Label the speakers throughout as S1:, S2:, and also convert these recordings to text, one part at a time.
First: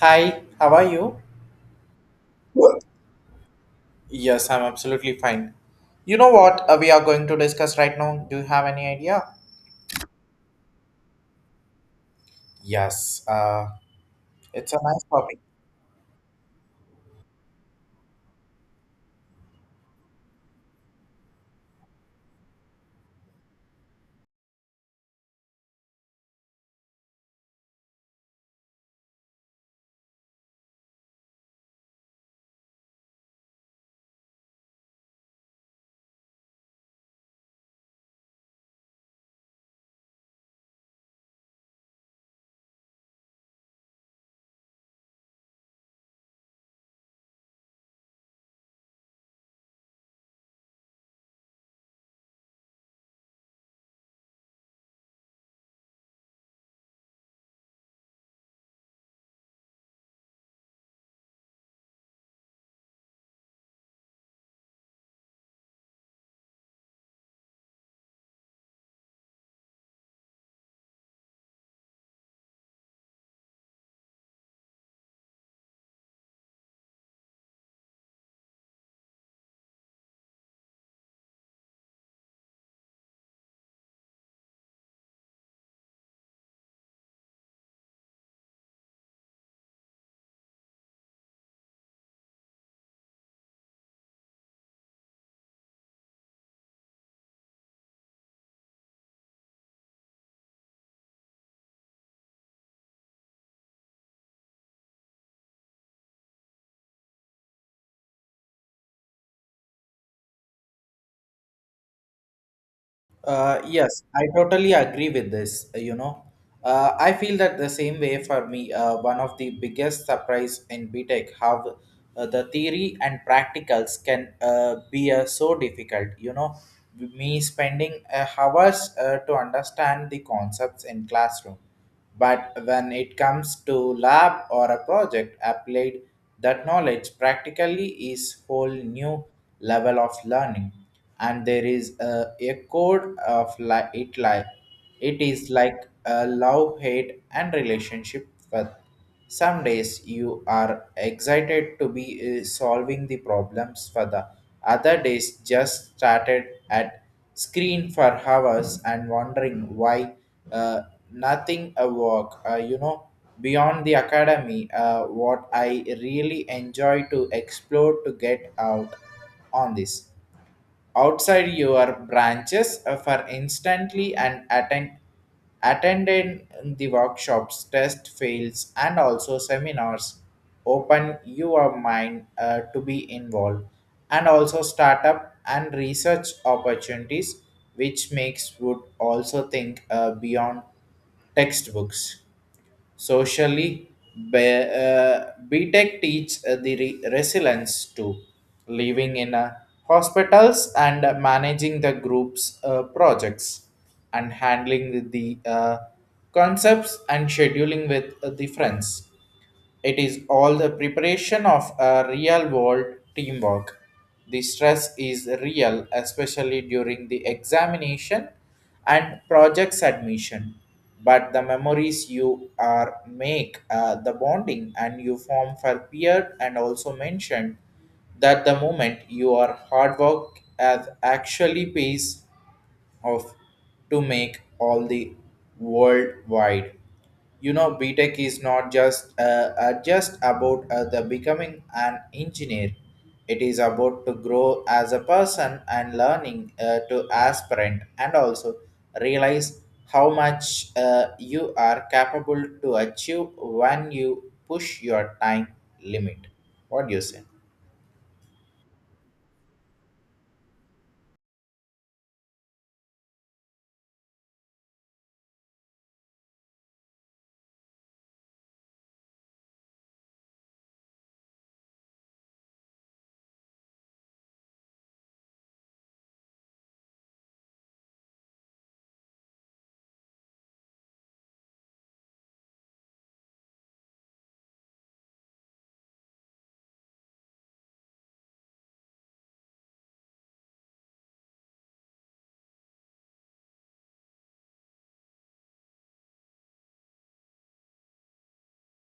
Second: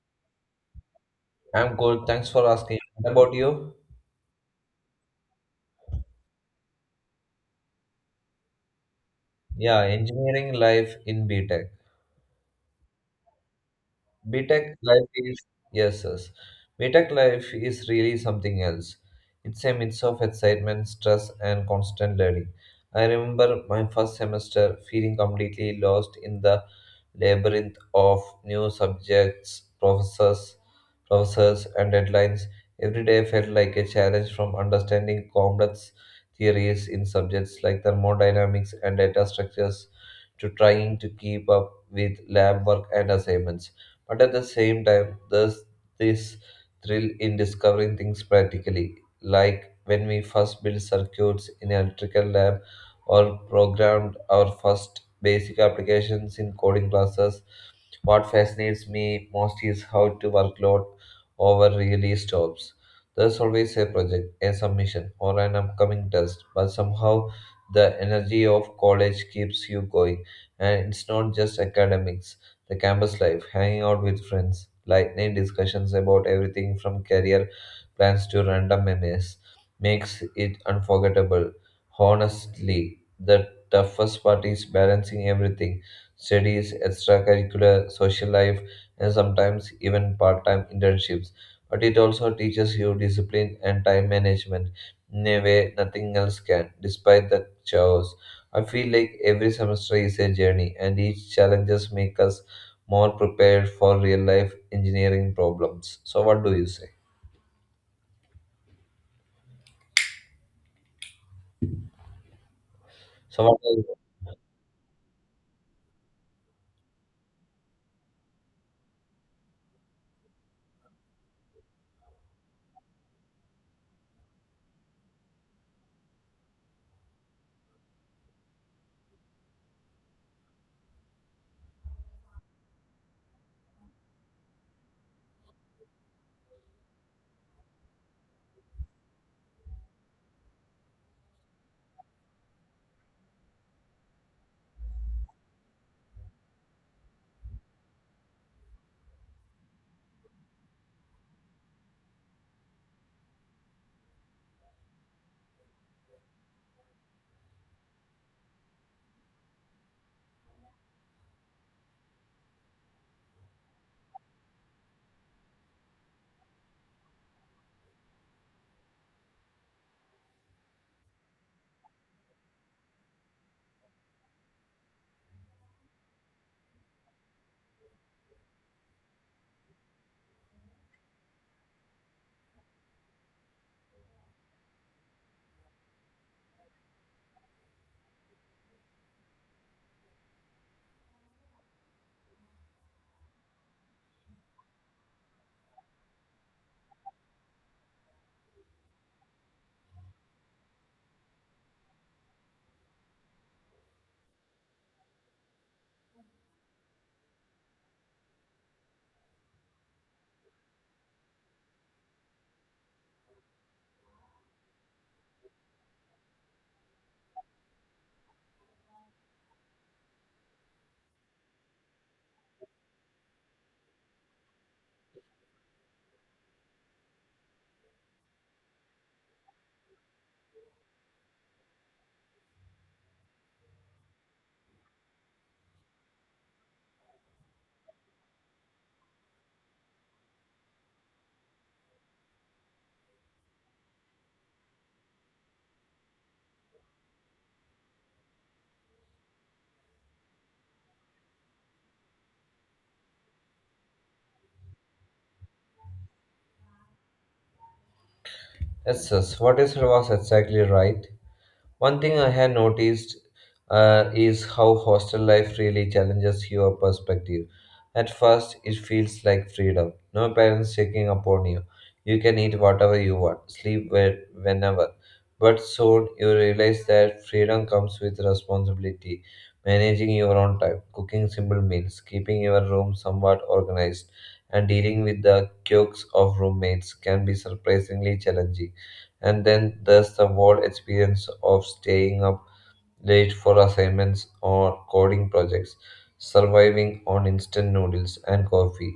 S1: Hi, how are you?
S2: I'm good. Thanks for asking. What about you?
S1: Yes, I'm absolutely fine. You know what we are going to discuss right now? Do you have any idea?
S2: Yeah, engineering life in B Tech.
S1: Yes, it's
S2: BTech
S1: a nice
S2: life is
S1: topic.
S2: yes, yes. BTech life is really something else. It's a mix of excitement, stress, and constant learning. I remember my first semester feeling completely lost in the labyrinth of new subjects, professors, and deadlines. Every day felt like a challenge from understanding complex theories in subjects like thermodynamics and data structures to trying to keep up with lab work and assignments. But at the same time, there's this thrill in discovering things practically, like when we first built circuits in electrical lab or programmed our first basic applications in coding classes. What fascinates me most is how to workload over really stops. There's always a project, a submission, or an upcoming test, but somehow the energy of college keeps you going. And it's not just academics, the campus life, hanging out with friends, lightning discussions about everything from career plans to random memes makes it unforgettable. Honestly, the toughest part is balancing everything: studies, extracurricular, social life, and sometimes even part time internships. But it also teaches you discipline and time management in a way nothing else can, despite the chaos. I feel like every semester is a journey, and each challenges make us more prepared for real life engineering problems. So, what do you say? So, what,
S1: Yes, I totally agree with this. I feel that the same way for me. One of the biggest surprise in BTech how the theory and practicals can be so difficult. Me spending hours to understand the concepts in classroom. But when it comes to lab or a project applied, that knowledge practically is whole new level of learning, and there is a code of it is like a love, hate, and relationship with. Some days you are excited to be solving the problems for the other days just started at screen for hours and wondering why uh, nothing a work beyond the academy, what I really enjoy to explore to get out on this outside your branches for instantly and attended the workshops test fails and also seminars open your mind to be involved and also startup and research opportunities which makes would also think beyond textbooks. Socially, be, uh, BTEC teach the resilience to living in hospitals and managing the group's projects and handling the concepts and scheduling with the friends. It is all the preparation of a real world teamwork. The stress is real, especially during the examination and project submission. But the memories you are make, the bonding and you form for peer and also mentioned that the moment your hard work has actually pays of to make all the worldwide. You know btech is not just about the becoming an engineer, it is about to grow as a person and learning to aspirant and also realize how much you are capable to achieve when you push your time limit. What do you say?
S2: yes, yes, what is was exactly right? One thing I had noticed is how hostel life really challenges your perspective. At first, it feels like freedom, no parents checking upon you. You can eat whatever you want, sleep where, whenever. But soon, you realize that freedom comes with responsibility, managing your own time, cooking simple meals, keeping your room somewhat organized, and dealing with the quirks of roommates can be surprisingly challenging. And then there's the whole experience of staying up late for assignments or coding projects, surviving on instant noodles and coffee,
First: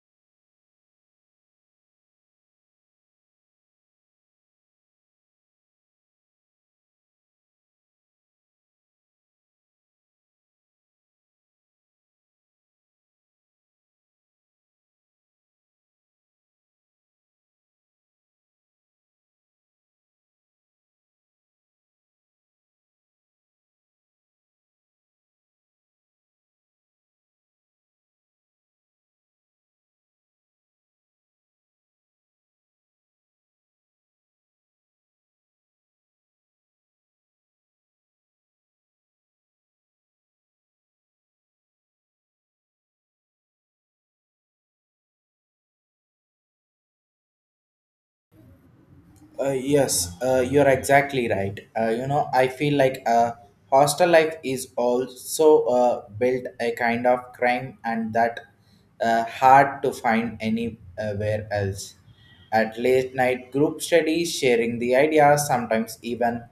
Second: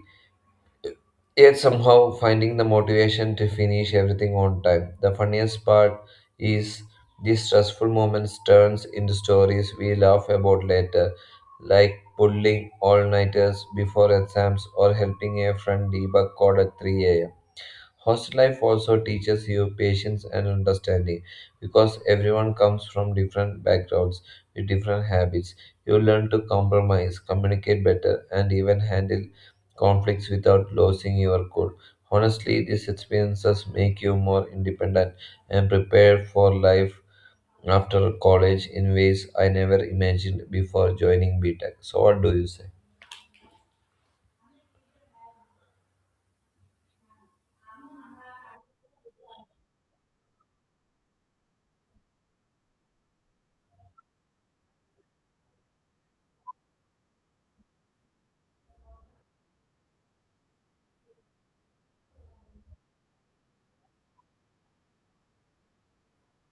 S2: yet somehow finding the motivation to finish everything on time. The funniest part is these stressful moments turns into stories we laugh about later, like pulling all-nighters before exams or helping a friend debug code at 3 a.m. a m. Hostel life also teaches you patience and understanding because everyone comes from different backgrounds with different habits. You learn to compromise, communicate better, and even handle conflicts without losing your cool. Honestly, these experiences make you more independent and prepared for life after college in ways I never imagined before joining BTEC. So, what do you say?
S1: Yes, you're exactly right. You know, I feel like hostel life is also built a kind of crime and that hard to find anywhere else. At late night group studies, sharing the ideas, sometimes even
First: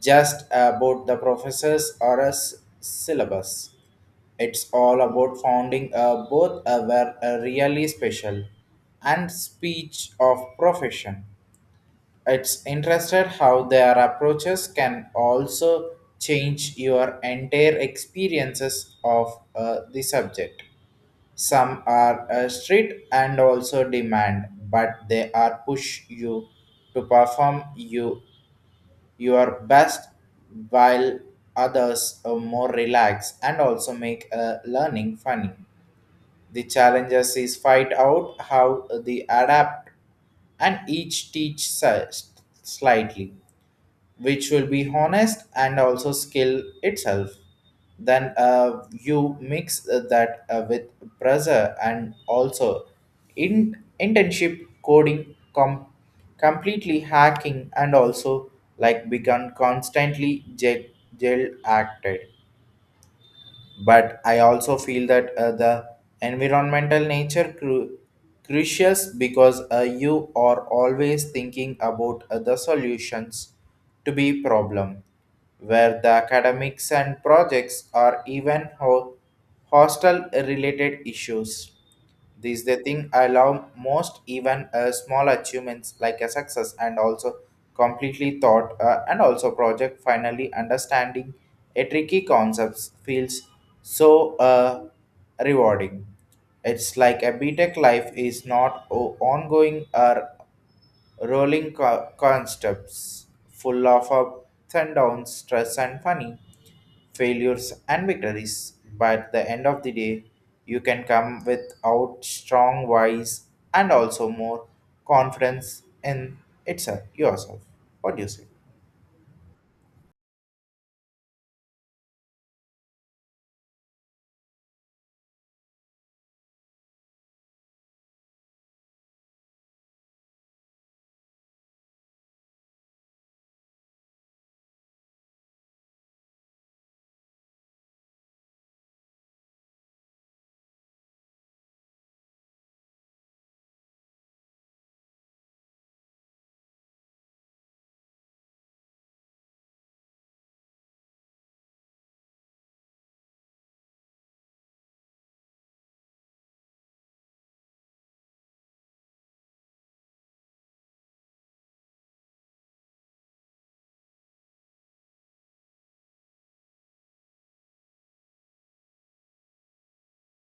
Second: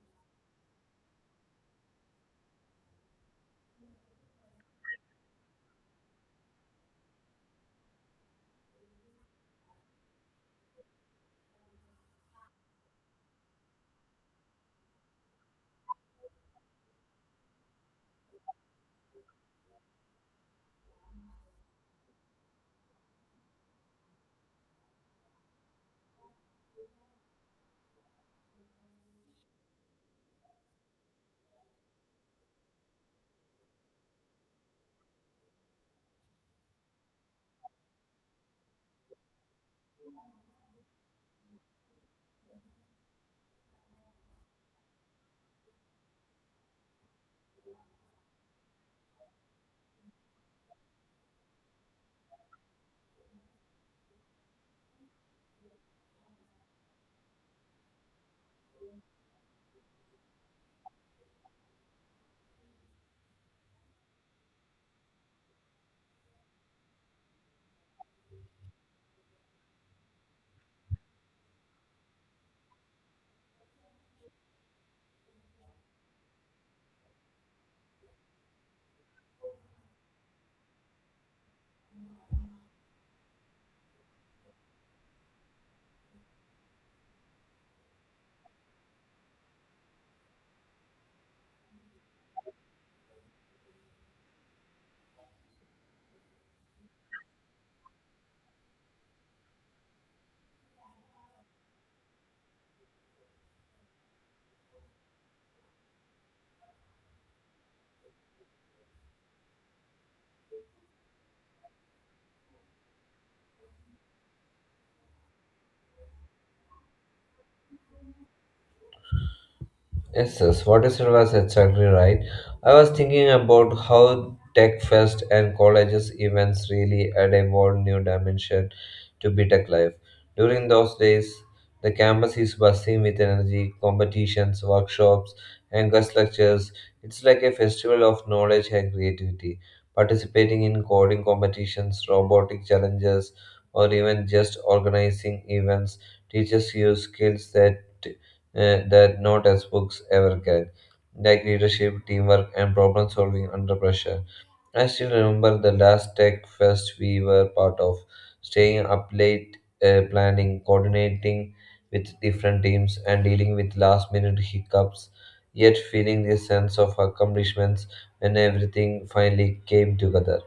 S1: just about the professors or a syllabus. It's all about founding both were really special and speech of profession. It's interested how their approaches can also change your entire experiences of the subject. Some are strict and also demand, but they are push you to perform you your best, while others are more relaxed and also make learning funny. The challenges is find out how the adapt and each teach slightly which will be honest and also skill itself. Then you mix that with pressure and also in internship coding completely hacking and also like begun constantly jail acted, but I also feel that the environmental nature crucial because you are always thinking about other solutions to be problem where the academics and projects are even hostile related issues. This is the thing I love most, even small achievements like a success and also completely thought and also project finally understanding a tricky concepts feels so rewarding. It's like a BTEC life is not ongoing or rolling concepts full of ups and downs, stress and funny failures and victories, but at the end of the day, you can come with out strong wise and also more confidence in itself yourself. What do you say?
S2: Yes, yes. What you said was exactly right. I was thinking about how Tech Fest and colleges events really add a whole new dimension to BTEC life. During those days, the campus is buzzing with energy, competitions, workshops, and guest lectures. It's like a festival of knowledge and creativity. Participating in coding competitions, robotic challenges, or even just organizing events teaches you skills that that not as books ever can, like leadership, teamwork, and problem solving under pressure. I still remember the last tech fest we were part of, staying up late, planning, coordinating with different teams, and dealing with last minute hiccups, yet feeling this sense of accomplishments when everything finally came together.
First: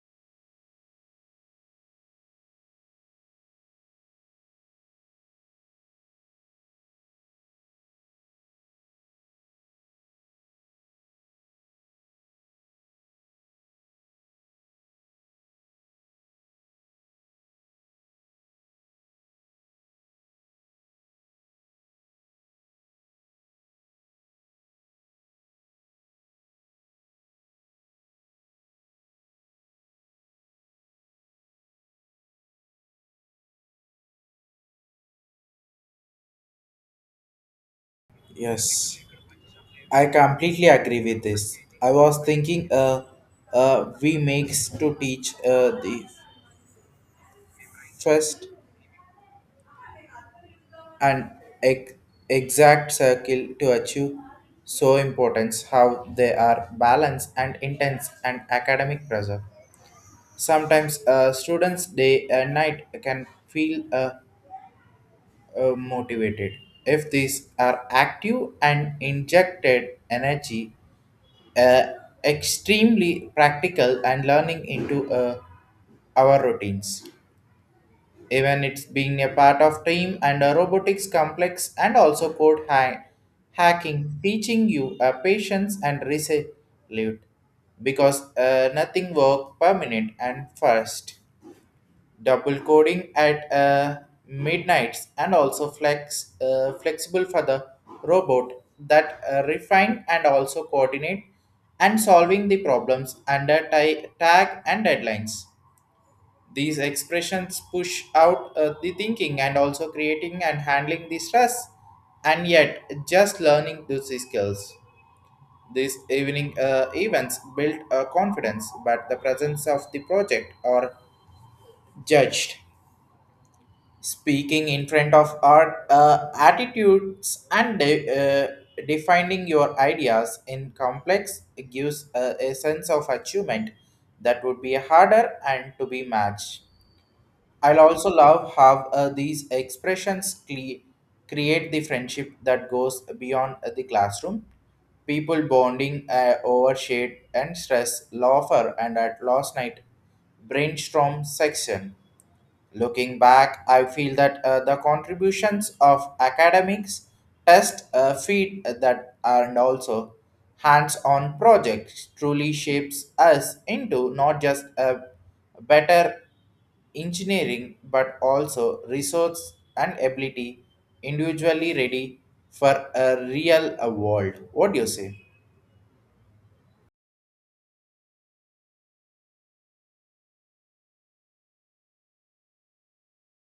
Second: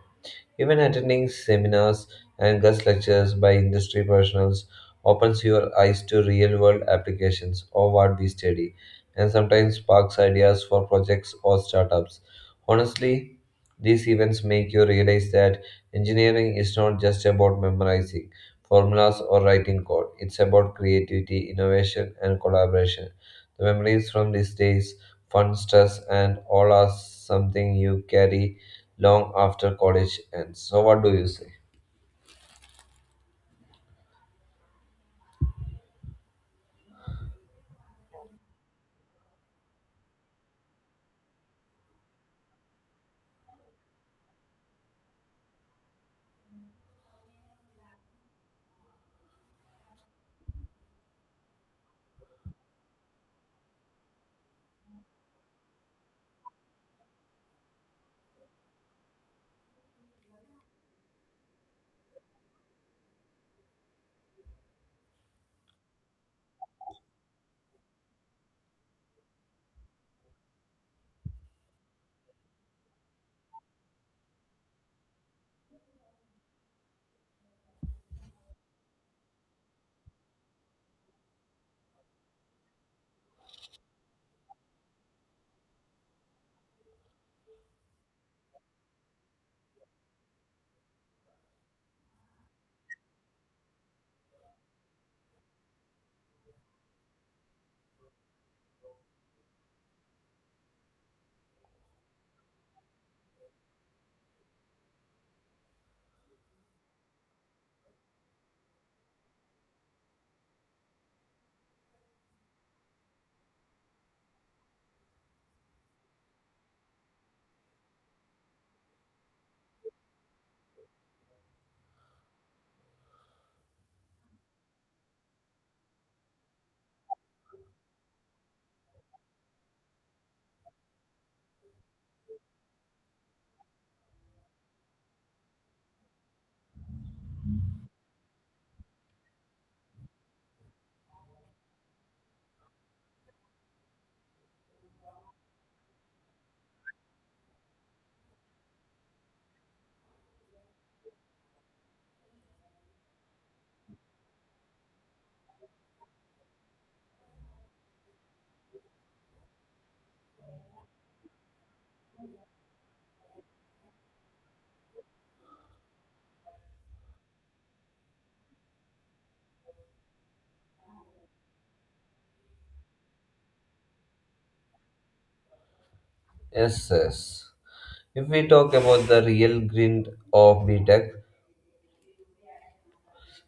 S2: Even attending seminars and guest lectures by industry professionals opens your eyes to real world applications of what we study and sometimes sparks ideas for projects or startups. Honestly, these events make you realize that engineering is not just about memorizing formulas or writing code, it's about creativity, innovation, and collaboration. The memories from these days, fun, stress, and all are something you carry long after college ends. So, what do you say?
S1: Yes, I completely agree with this. I was thinking, we makes to teach the first and ex- exact circle to achieve so importance how they are balance and intense and academic pressure. Sometimes a student's day and night can feel motivated. If these are active and injected energy, uh, extremely practical and learning into our routines. Even it's being a part of team and a robotics complex and also code hacking, teaching you patience and resolute because nothing work permanent and first. Double coding at midnights and also flexible for the robot that refine and also coordinate and solving the problems under tag and deadlines. These expressions push out the thinking and also creating and handling the stress and yet just learning those skills. These evening events build a confidence but the presence of the project are judged speaking in front of art attitudes and defining your ideas in complex gives a sense of achievement that would be harder and to be matched. I'll also love how these expressions create the friendship that goes beyond the classroom. People bonding over shade and stress laughter and at last night brainstorm section. Looking back, I feel that the contributions of academics, test feed that and also hands-on projects truly shapes us into not just a better engineering but also resource and ability individually ready for a real world. What do you say?
S2: Yes, yes. If we talk about the real grind of B Tech,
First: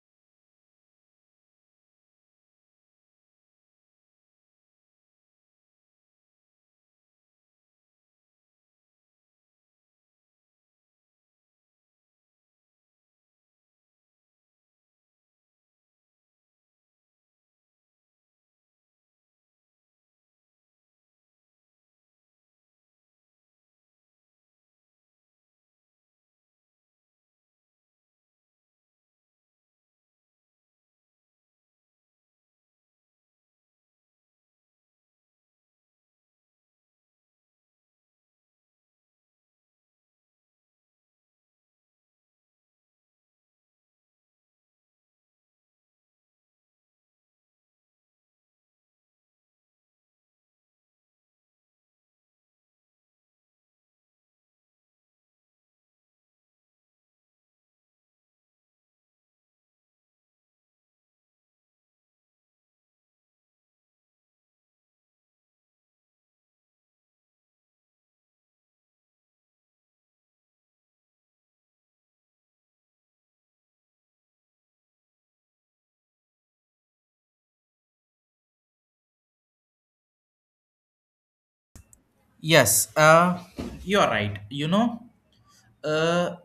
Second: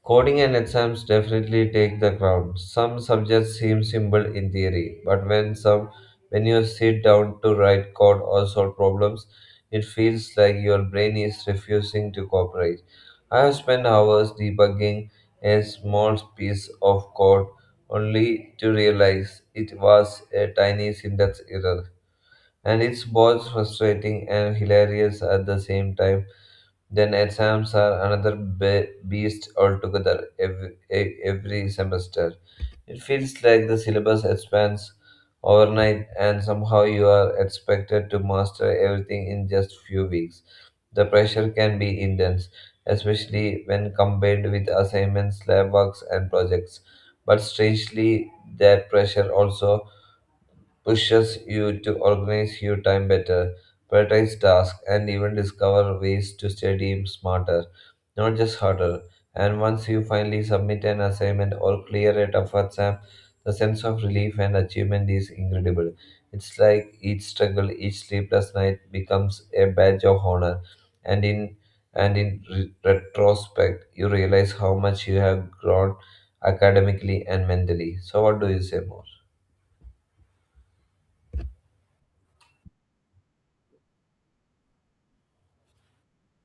S2: coding and exams definitely take the crown. Some subjects seem simple in theory, but when you sit down to write code or solve problems, it feels like your brain is refusing to cooperate. I have spent hours debugging a small piece of code only to realize it was a tiny syntax error. And it's both frustrating and hilarious at the same time. Then exams are another beast altogether every semester. It feels like the syllabus expands overnight and somehow you are expected to master everything in just few weeks. The pressure can be intense, especially when combined with assignments, lab works and projects. But strangely, that pressure also pushes you to organize your time better, prioritize tasks, and even discover ways to study smarter, not just harder. And once you finally submit an assignment or clear a tough exam, the sense of relief and achievement is incredible. It's like each struggle, each sleepless night becomes a badge of honor, and in and in retrospect, you realize how much you have grown academically and mentally. So, what do you say more?
S1: Yes, you are right. Uh,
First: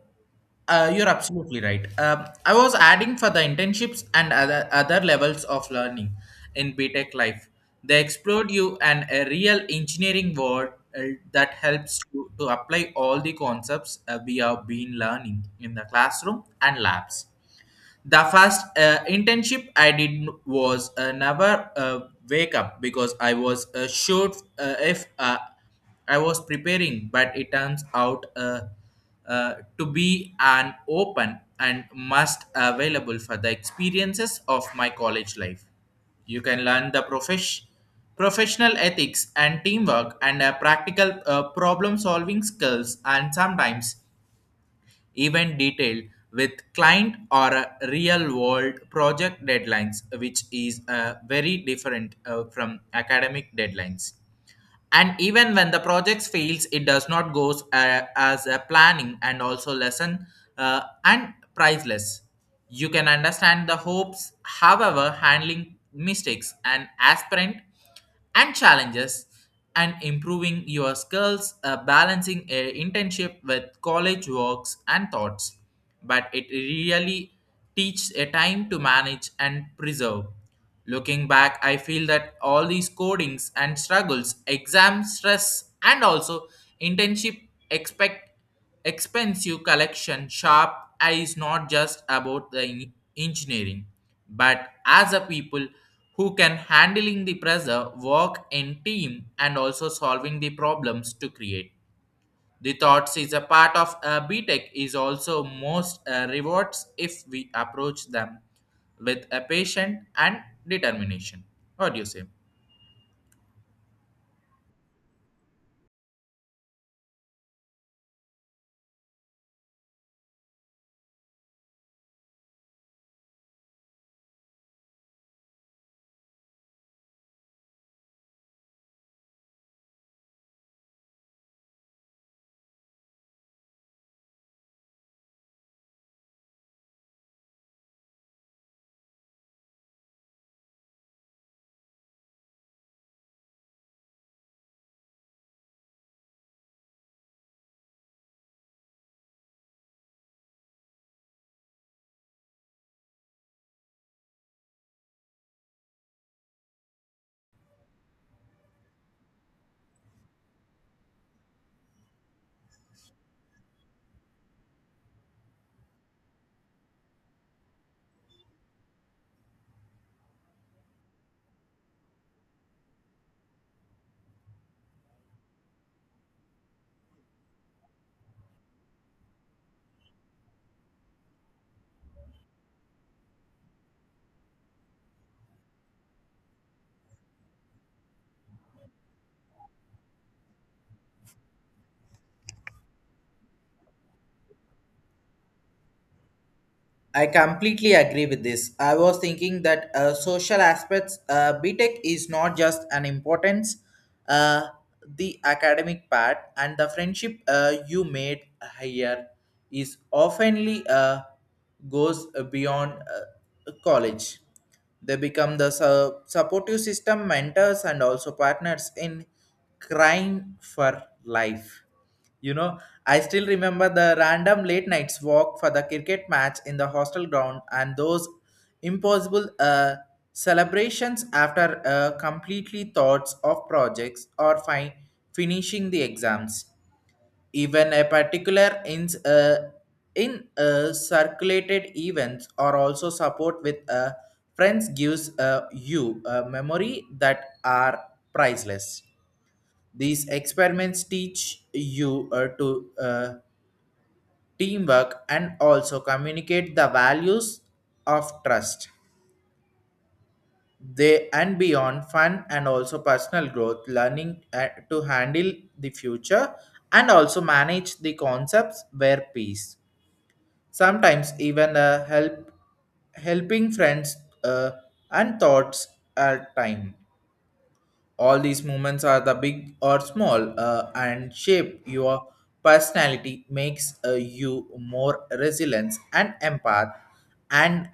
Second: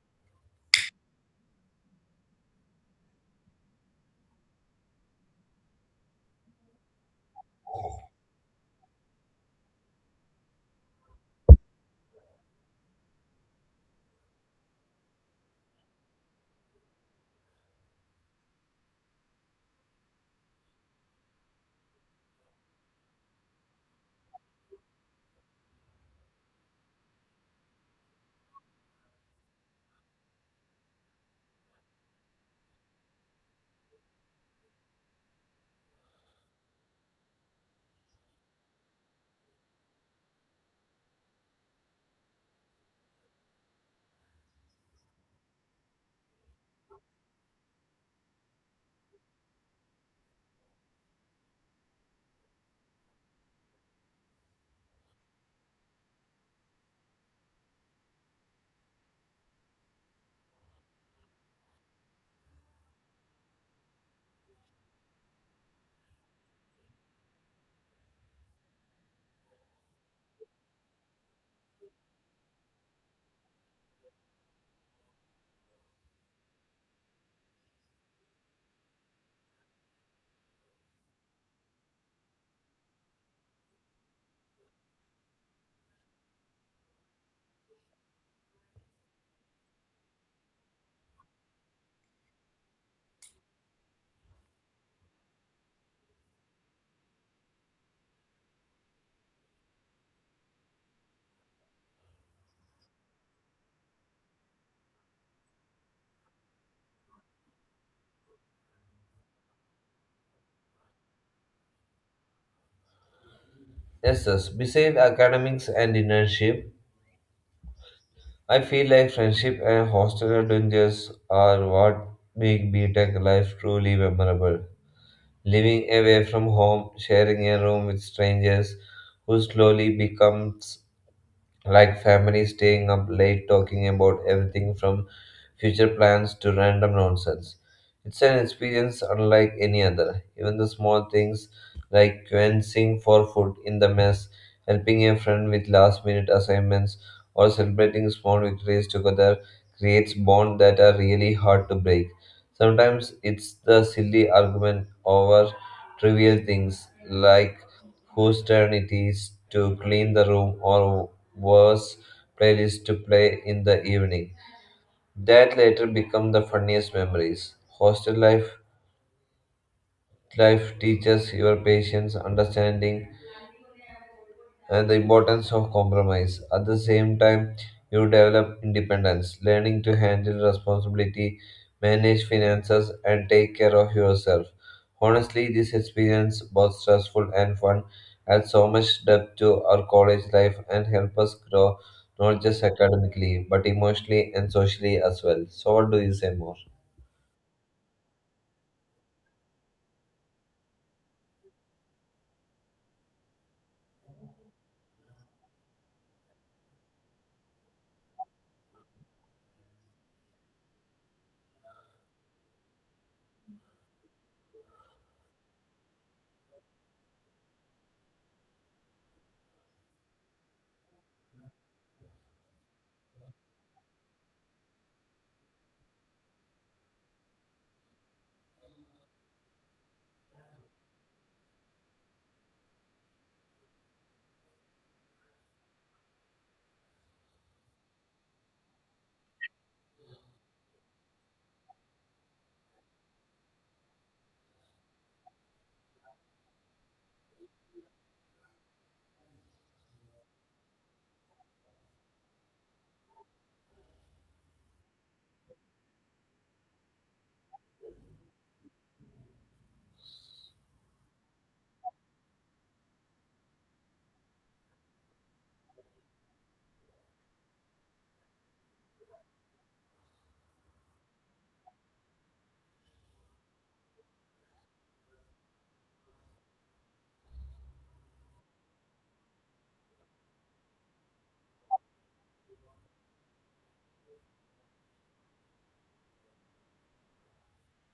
S1: you're absolutely right. I was adding for the internships and other levels of learning in BTech life. They explored you and a real engineering world uh, that helps you to apply all the concepts we have been learning in the classroom and labs. The first internship I did was never wake up because I was sure if I was preparing, but it turns out to be an open and must available for the experiences of my college life. You can learn the professional ethics and teamwork and practical problem solving skills and sometimes event detail with client or a real world project deadlines, which is very different from academic deadlines. And even when the project fails it does not goes as a planning and also lesson and priceless. You can understand the hopes however handling mistakes and aspirant and challenges and improving your skills balancing a internship with college works and thoughts, but it really teaches a time to manage and preserve. Looking back, I feel that all these codings and struggles, exam stress, and also internship expect expensive collection sharp eye is not just about the engineering, but as a people who can handling the pressure, work in team, and also solving the problems to create. The thoughts is a part of BTech is also most rewards if we approach them with a patient and determination. What do you say?
S2: Yes, yes. Besides academics and internship, I feel like friendship and hostel adventures are what make B Tech life truly memorable. Living away from home, sharing a room with strangers who slowly becomes like families staying up late talking about everything from future plans to random nonsense. It's an experience unlike any other. Even the small things like quenching for food in the mess, helping a friend with last minute assignments, or celebrating small victories together creates bonds that are really hard to break. Sometimes it's the silly argument over trivial things like whose turn it is to clean the room or worse playlist to play in the evening. That later become the funniest memories. Hostel life teaches your patience, understanding and the importance of compromise. At the same time, you develop independence, learning to handle responsibility, manage finances, and take care of yourself. Honestly, this experience, both stressful and fun, adds so much depth to our college life and help us grow not just academically but emotionally and socially as well. So, what do you say more?
S1: I completely agree with this. I was thinking that social aspects, BTEC is not just an importance, uh, the academic part and the friendship you made here is oftenly goes beyond college. They become the supportive system, mentors, and also partners in crying for life. You know, I still remember the random late nights walk for the cricket match in the hostel ground and those impossible celebrations after completely thoughts of projects or finishing the exams. Even a particular in circulated events or also support with friends gives you a memory that are priceless. These experiments teach you to teamwork and also communicate the values of trust they and beyond fun and also personal growth learning to handle the future and also manage the concepts where peace sometimes even helping friends uh, and thoughts at time. All these moments are the big or small and shape your personality, makes you more resilient and empath and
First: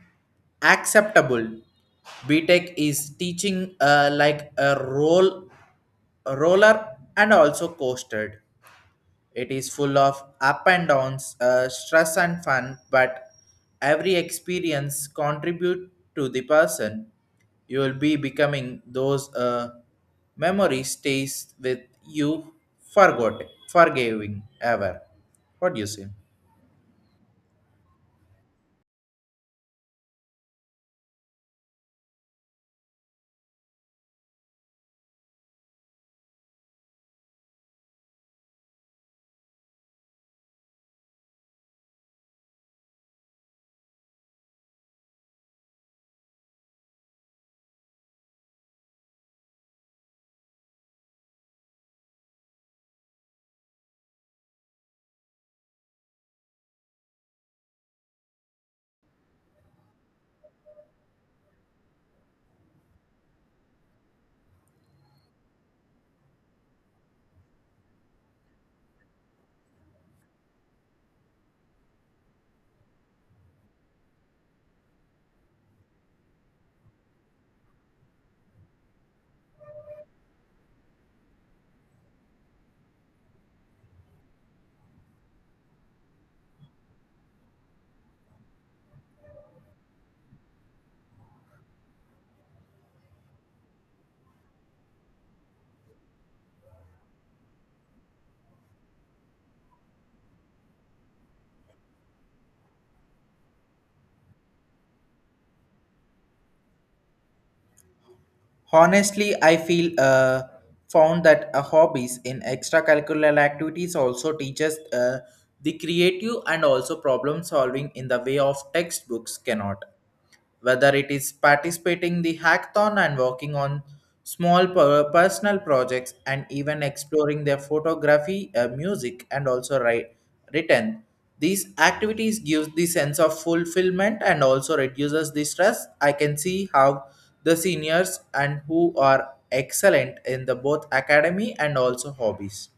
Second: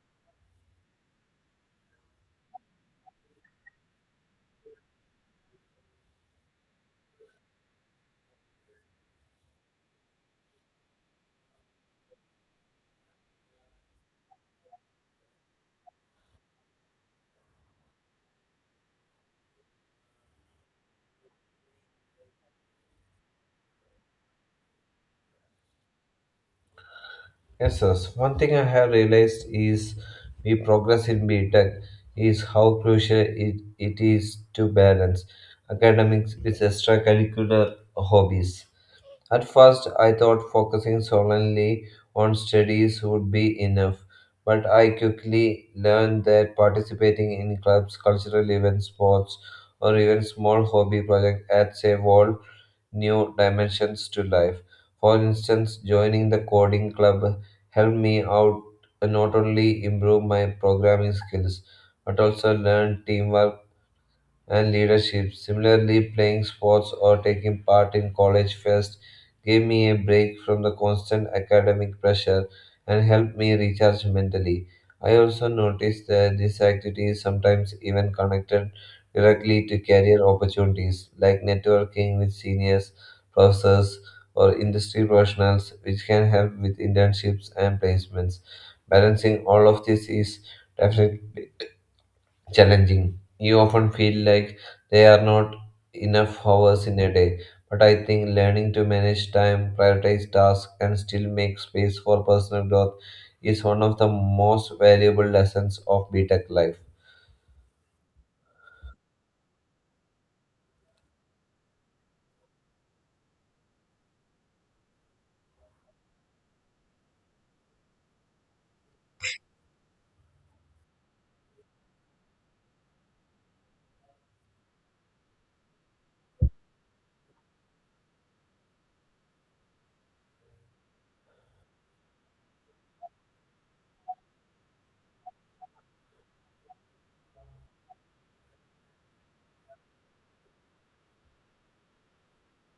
S1: acceptable. Btech is teaching like a roller and also coasted. It is full of up and downs, stress and fun, but every experience contribute to the person. You will be becoming those memory stays with you forgot forgiving ever. What do you say?
S2: Yes, yes. One thing I have realized is we progress in BTech is how crucial it is to balance academics with extracurricular hobbies. At first, I thought focusing solely on studies would be enough, but I quickly learned that participating in clubs, cultural events, sports, or even small hobby projects adds a whole new dimensions to life. For instance, joining the coding club helped me out not only improve my programming skills but also learn teamwork and leadership. Similarly, playing sports or taking part in college fest gave me a break from the constant academic pressure and helped me recharge mentally. I also noticed that these activities sometimes even connected directly to career opportunities like networking with seniors, professors, or industry professionals, which can help with internships and placements. Balancing all of this is definitely challenging. You often feel like there are not enough hours in a day, but I think learning to manage time, prioritize tasks, and still make space for personal growth is one of the most valuable lessons of B Tech life.
S1: Honestly, I feel found that hobbies in extracurricular activities also teaches the creative and also problem solving in the way of textbooks cannot. Whether it is participating the hackathon and working on small personal projects and even exploring their photography music and also written, these activities gives the sense of fulfillment and also reduces the stress. I can see how the seniors and who are excellent in the both academy and also hobbies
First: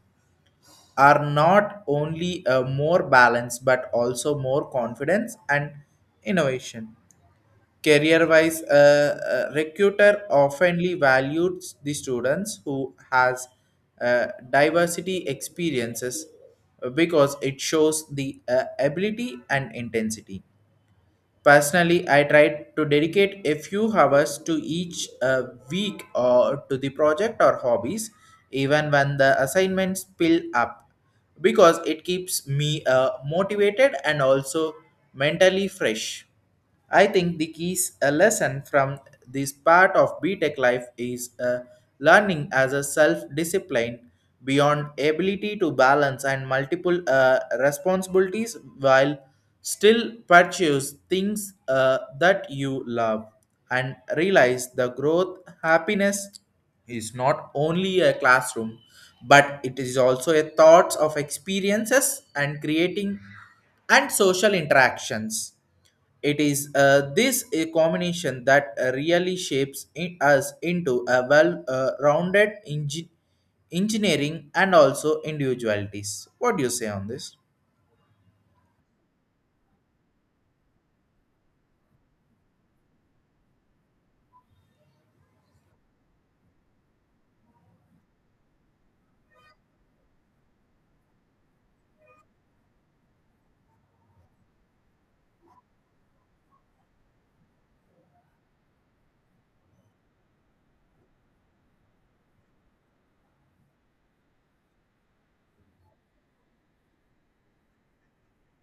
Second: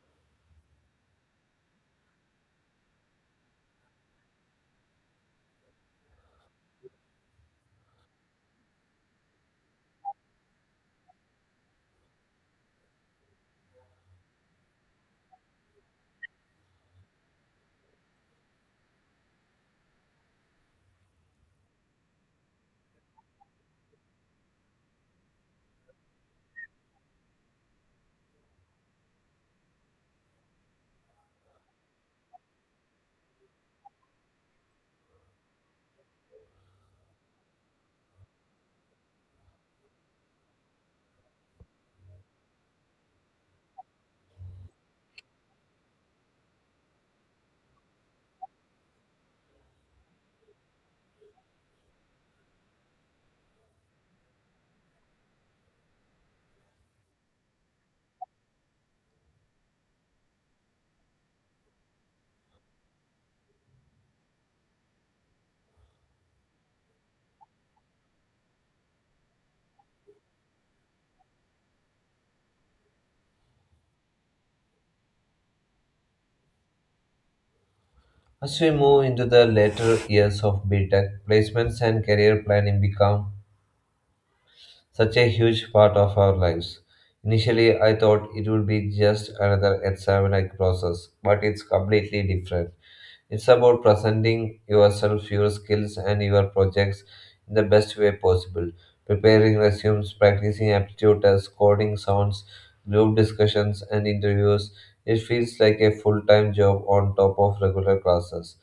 S1: are not only more balanced but also more confidence and innovation. Career-wise, a recruiter oftenly values the students who has diversity experiences because it shows the ability and intensity. Personally, I tried to dedicate a few hours to each week or to the project or hobbies, even when the assignments pile up, because it keeps me motivated and also mentally fresh. I think the keys a lesson from this part of BTech life is learning as a self-discipline beyond ability to balance and multiple responsibilities while still purchase things that you love and realize the growth happiness is not only a classroom but it is also a thoughts of experiences and creating and social interactions. It is this a combination that really shapes in us into a well-rounded engineering and also individualities. What do you say on this?
S2: As we move into the later years of B Tech, placements and career planning become such a huge part of our lives. Initially, I thought it would be just another exam like process, but it's completely different. It's about presenting yourself, your skills, and your projects in the best way possible. Preparing resumes, practicing aptitude tests, coding sounds, group discussions, and interviews. It feels like a full time job on top of regular classes.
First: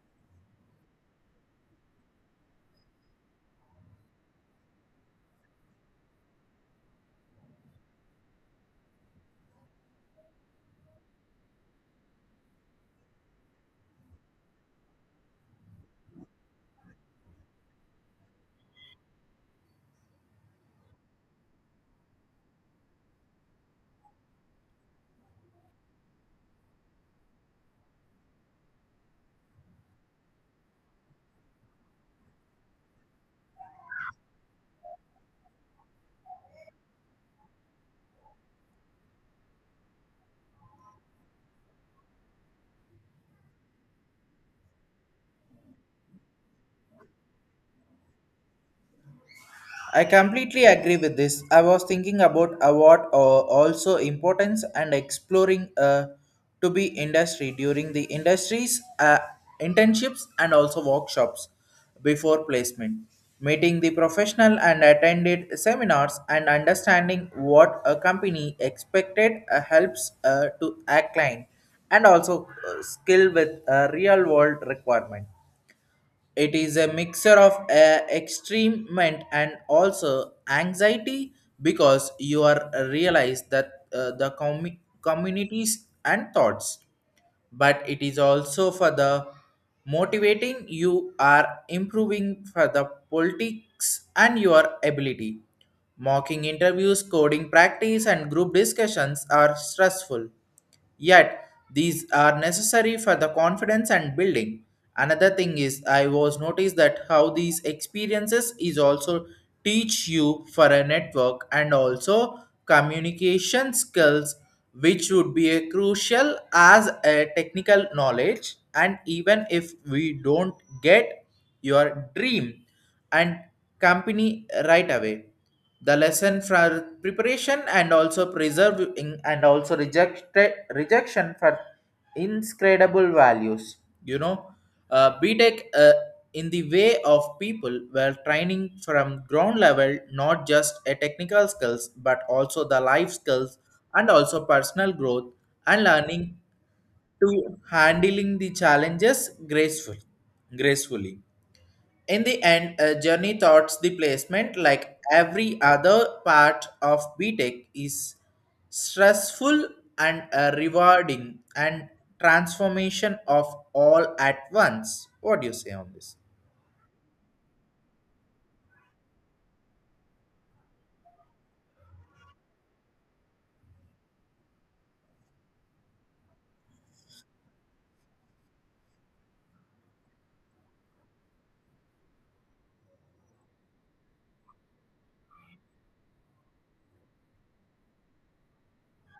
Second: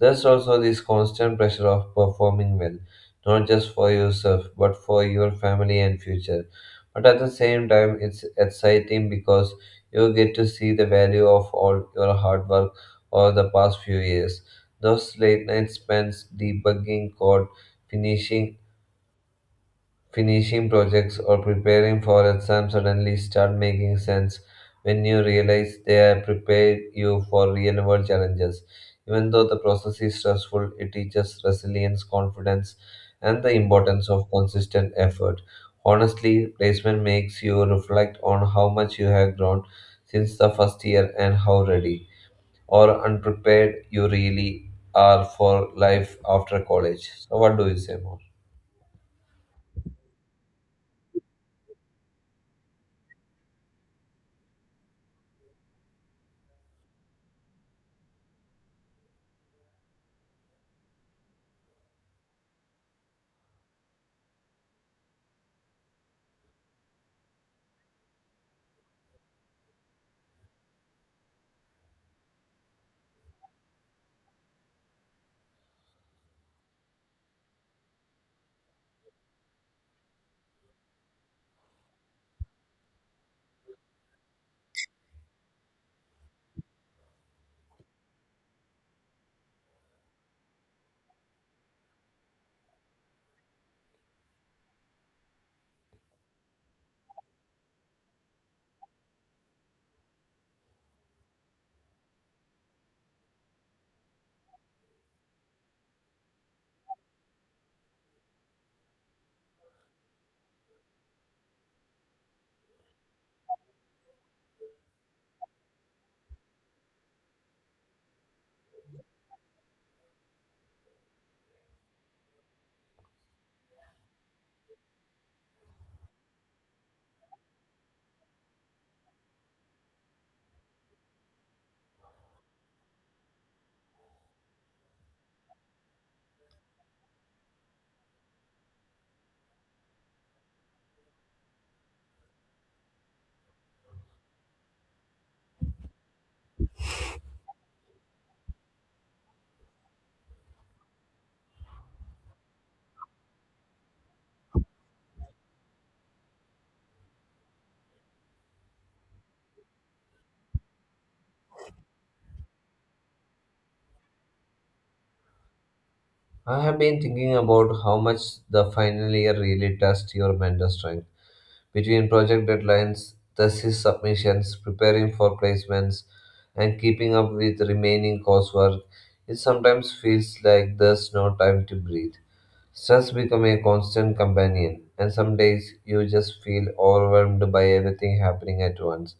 S2: There's also this constant pressure of performing well, not just for yourself, but for your family and future. But at the same time, it's exciting because you get to see the value of all your hard work over the past few years. Those late night spends debugging code, finishing Finishing projects or preparing for exams suddenly start making sense when you realize they have prepared you for real world challenges. Even though the process is stressful, it teaches resilience, confidence, and the importance of consistent effort. Honestly, placement makes you reflect on how much you have grown since the first year and how ready or unprepared you really are for life after college. So, what do you say more?
S1: I completely agree with this. I was thinking about award or also importance and exploring to be industry during the industries internships and also workshops before placement. Meeting the professional and attended seminars and understanding what a company expected helps to a client and also skill with a real world requirement. It is a mixture of extremement and also anxiety because you are realize that the communities and thoughts, but it is also for the motivating you are improving for the politics and your ability. Mocking interviews, coding practice, and group discussions are stressful. Yet, these are necessary for the confidence and building. Another thing is I was noticed that how these experiences is also teach you for a network and also communication skills which would be a crucial as a technical knowledge. And even if we don't get your dream and company right away, the lesson for preparation and also preserving and also rejection for inscredible values, you know btech in the way of people were training from ground level, not just a technical skills but also the life skills and also personal growth and learning to handling the challenges graceful gracefully. In the end, Journey thoughts the placement, like every other part of BTEC, is stressful and rewarding and transformation of all at once. What do you say on this?
S2: I have been thinking about how much the final year really tests your mental strength. Between project deadlines, thesis submissions, preparing for placements, and keeping up with remaining coursework, it sometimes feels like there's no time to breathe. Stress becomes a constant companion, and some days you just feel overwhelmed by everything happening at once.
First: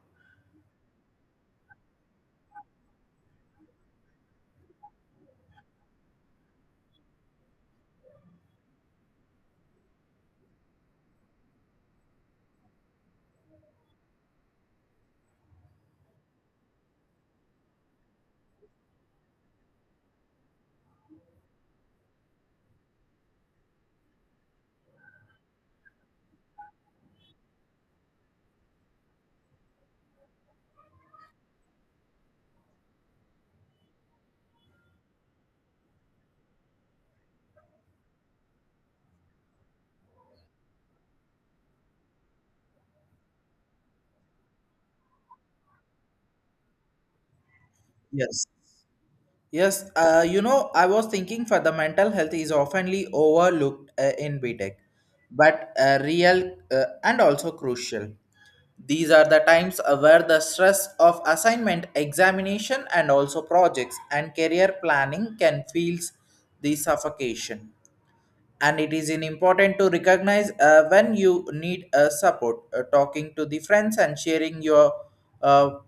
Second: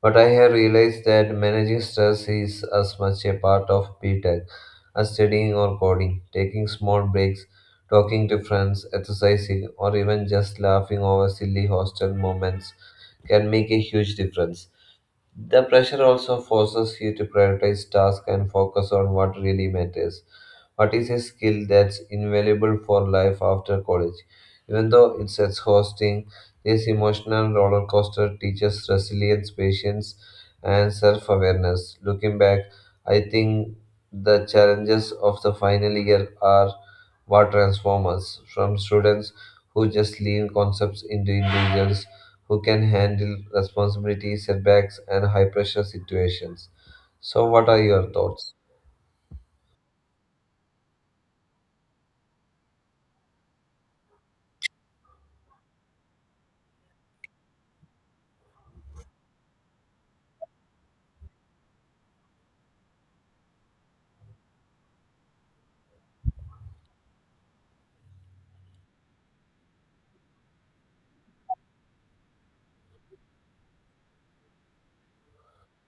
S2: But I have realized that managing stress is as much a part of BTech as studying or coding, taking small breaks, talking to friends, exercising, or even just laughing over silly hostel moments can make a huge difference. The pressure also forces you to prioritize tasks and focus on what really matters. What is a skill that's invaluable for life after college? Even though it's exhausting, this emotional roller coaster teaches resilience, patience, and self awareness. Looking back, I think the challenges of the final year are what transform us from students who just lean concepts into individuals who can handle responsibility, setbacks, and high pressure situations. So, what are your
S1: Yes.
S2: thoughts?
S1: Yes, you know, I was thinking for the mental health is oftenly overlooked in B Tech, but real and also crucial. These are the times where the stress of assignment, examination, and also projects and career planning can feel the suffocation. And it is in important to recognize when you need support. Talking to the friends and sharing uh,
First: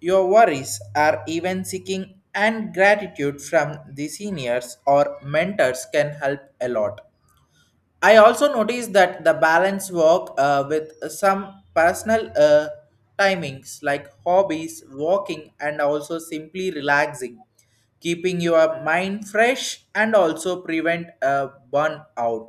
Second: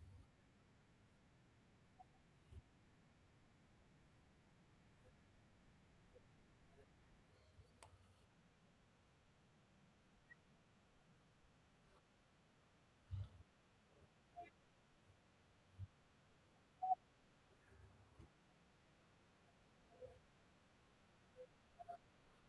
S1: your worries are even seeking and gratitude from the seniors or mentors can help a lot. I also noticed that the balance work with some personal timings like hobbies, walking, and also simply relaxing, keeping your mind fresh and also prevent a burnout.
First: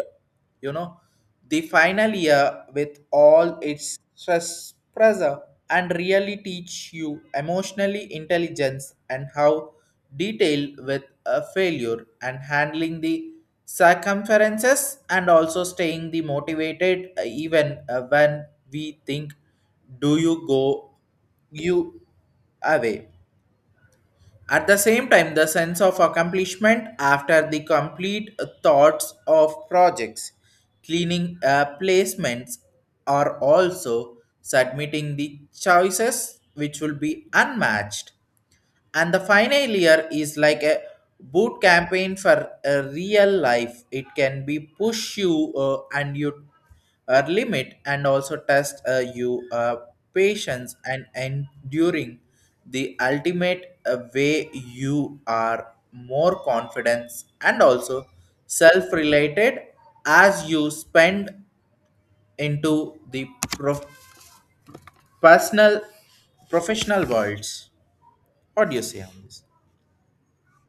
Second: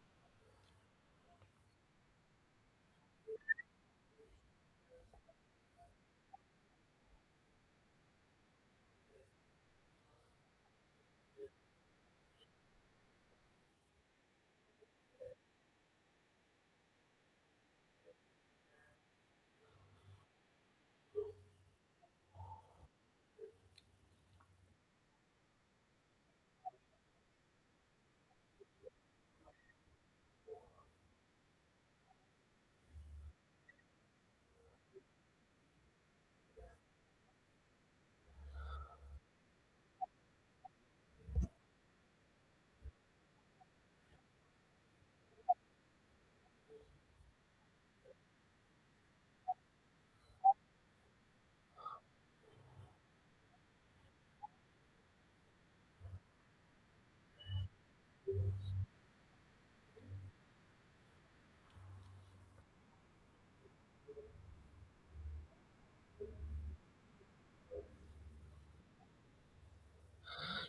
S1: You know the final year, with all its stress, pressure, and really teach you emotionally intelligence and how detail with a failure and handling the circumferences and also staying the motivated even when we think do you go you away. At the same time, the sense of accomplishment after the complete thoughts of projects, cleaning placements are also submitting the choices which will be unmatched. And the final year is like a boot campaign for a real life. It can be push you and you limit and also test you patience and enduring the ultimate way you are more confidence and also self-related as you spend into the prof- personal professional worlds. What do you say on this?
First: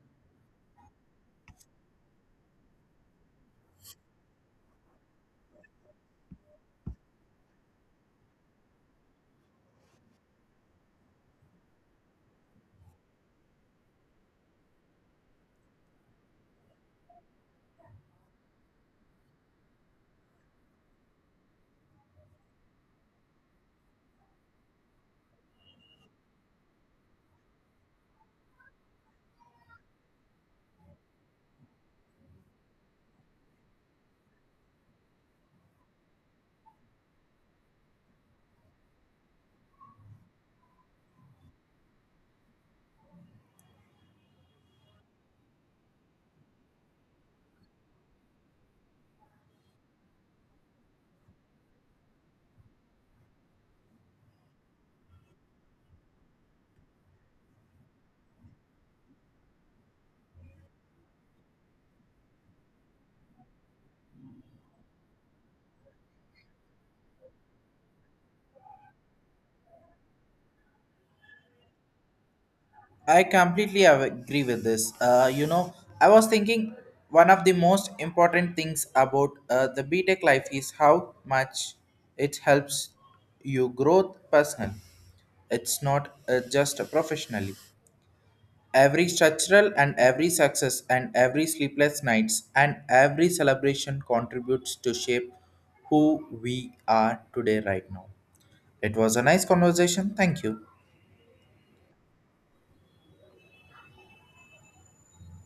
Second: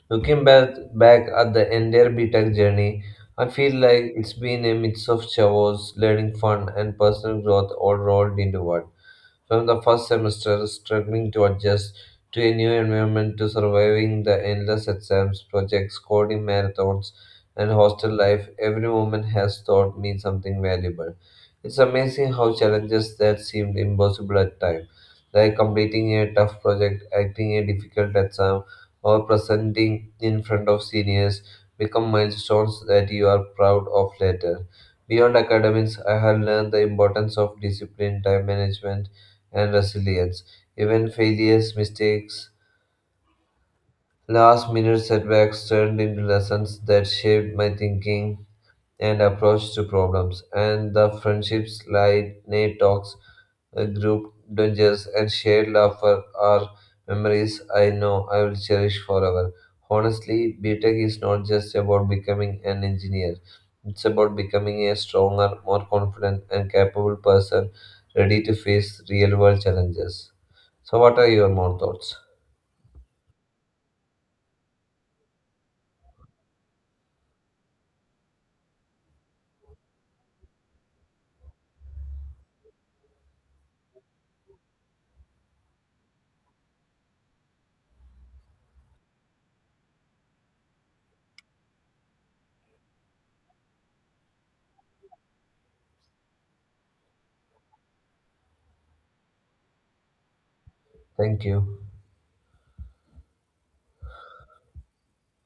S2: Looking back at the entire B Tech journey, I feel like it's been a mix of chores, learning fun, and personal growth all rolled into one. From the first semester, struggling to adjust to a new environment, to surviving the endless exams, projects, coding marathons, and hostel life, every moment has taught me something valuable. It's amazing how challenges that seemed impossible at times, like completing a tough project, acting a difficult exam, or presenting in front of seniors, become milestones that you are proud of later. Beyond academics, I have learned the importance of discipline, time management, and resilience. Even failures, mistakes, last minute setbacks turned into lessons that shaped my thinking and approach to problems. And the friendships, like night talks, group dungeons, and shared laughter are memories I know I will cherish forever. Honestly, BTEC is not just about becoming an engineer. It's about becoming a stronger, more confident, and capable person ready to face real world challenges. So, what are your more thoughts?
S1: Agree with this. You know, I was thinking one of the most important things about the B Tech life is how much it helps you grow personally. It's not just professionally. Every structural and every success and every sleepless nights and every celebration contributes to shape who we are today right now. It was a nice conversation. Thank you.
S2: Thank you.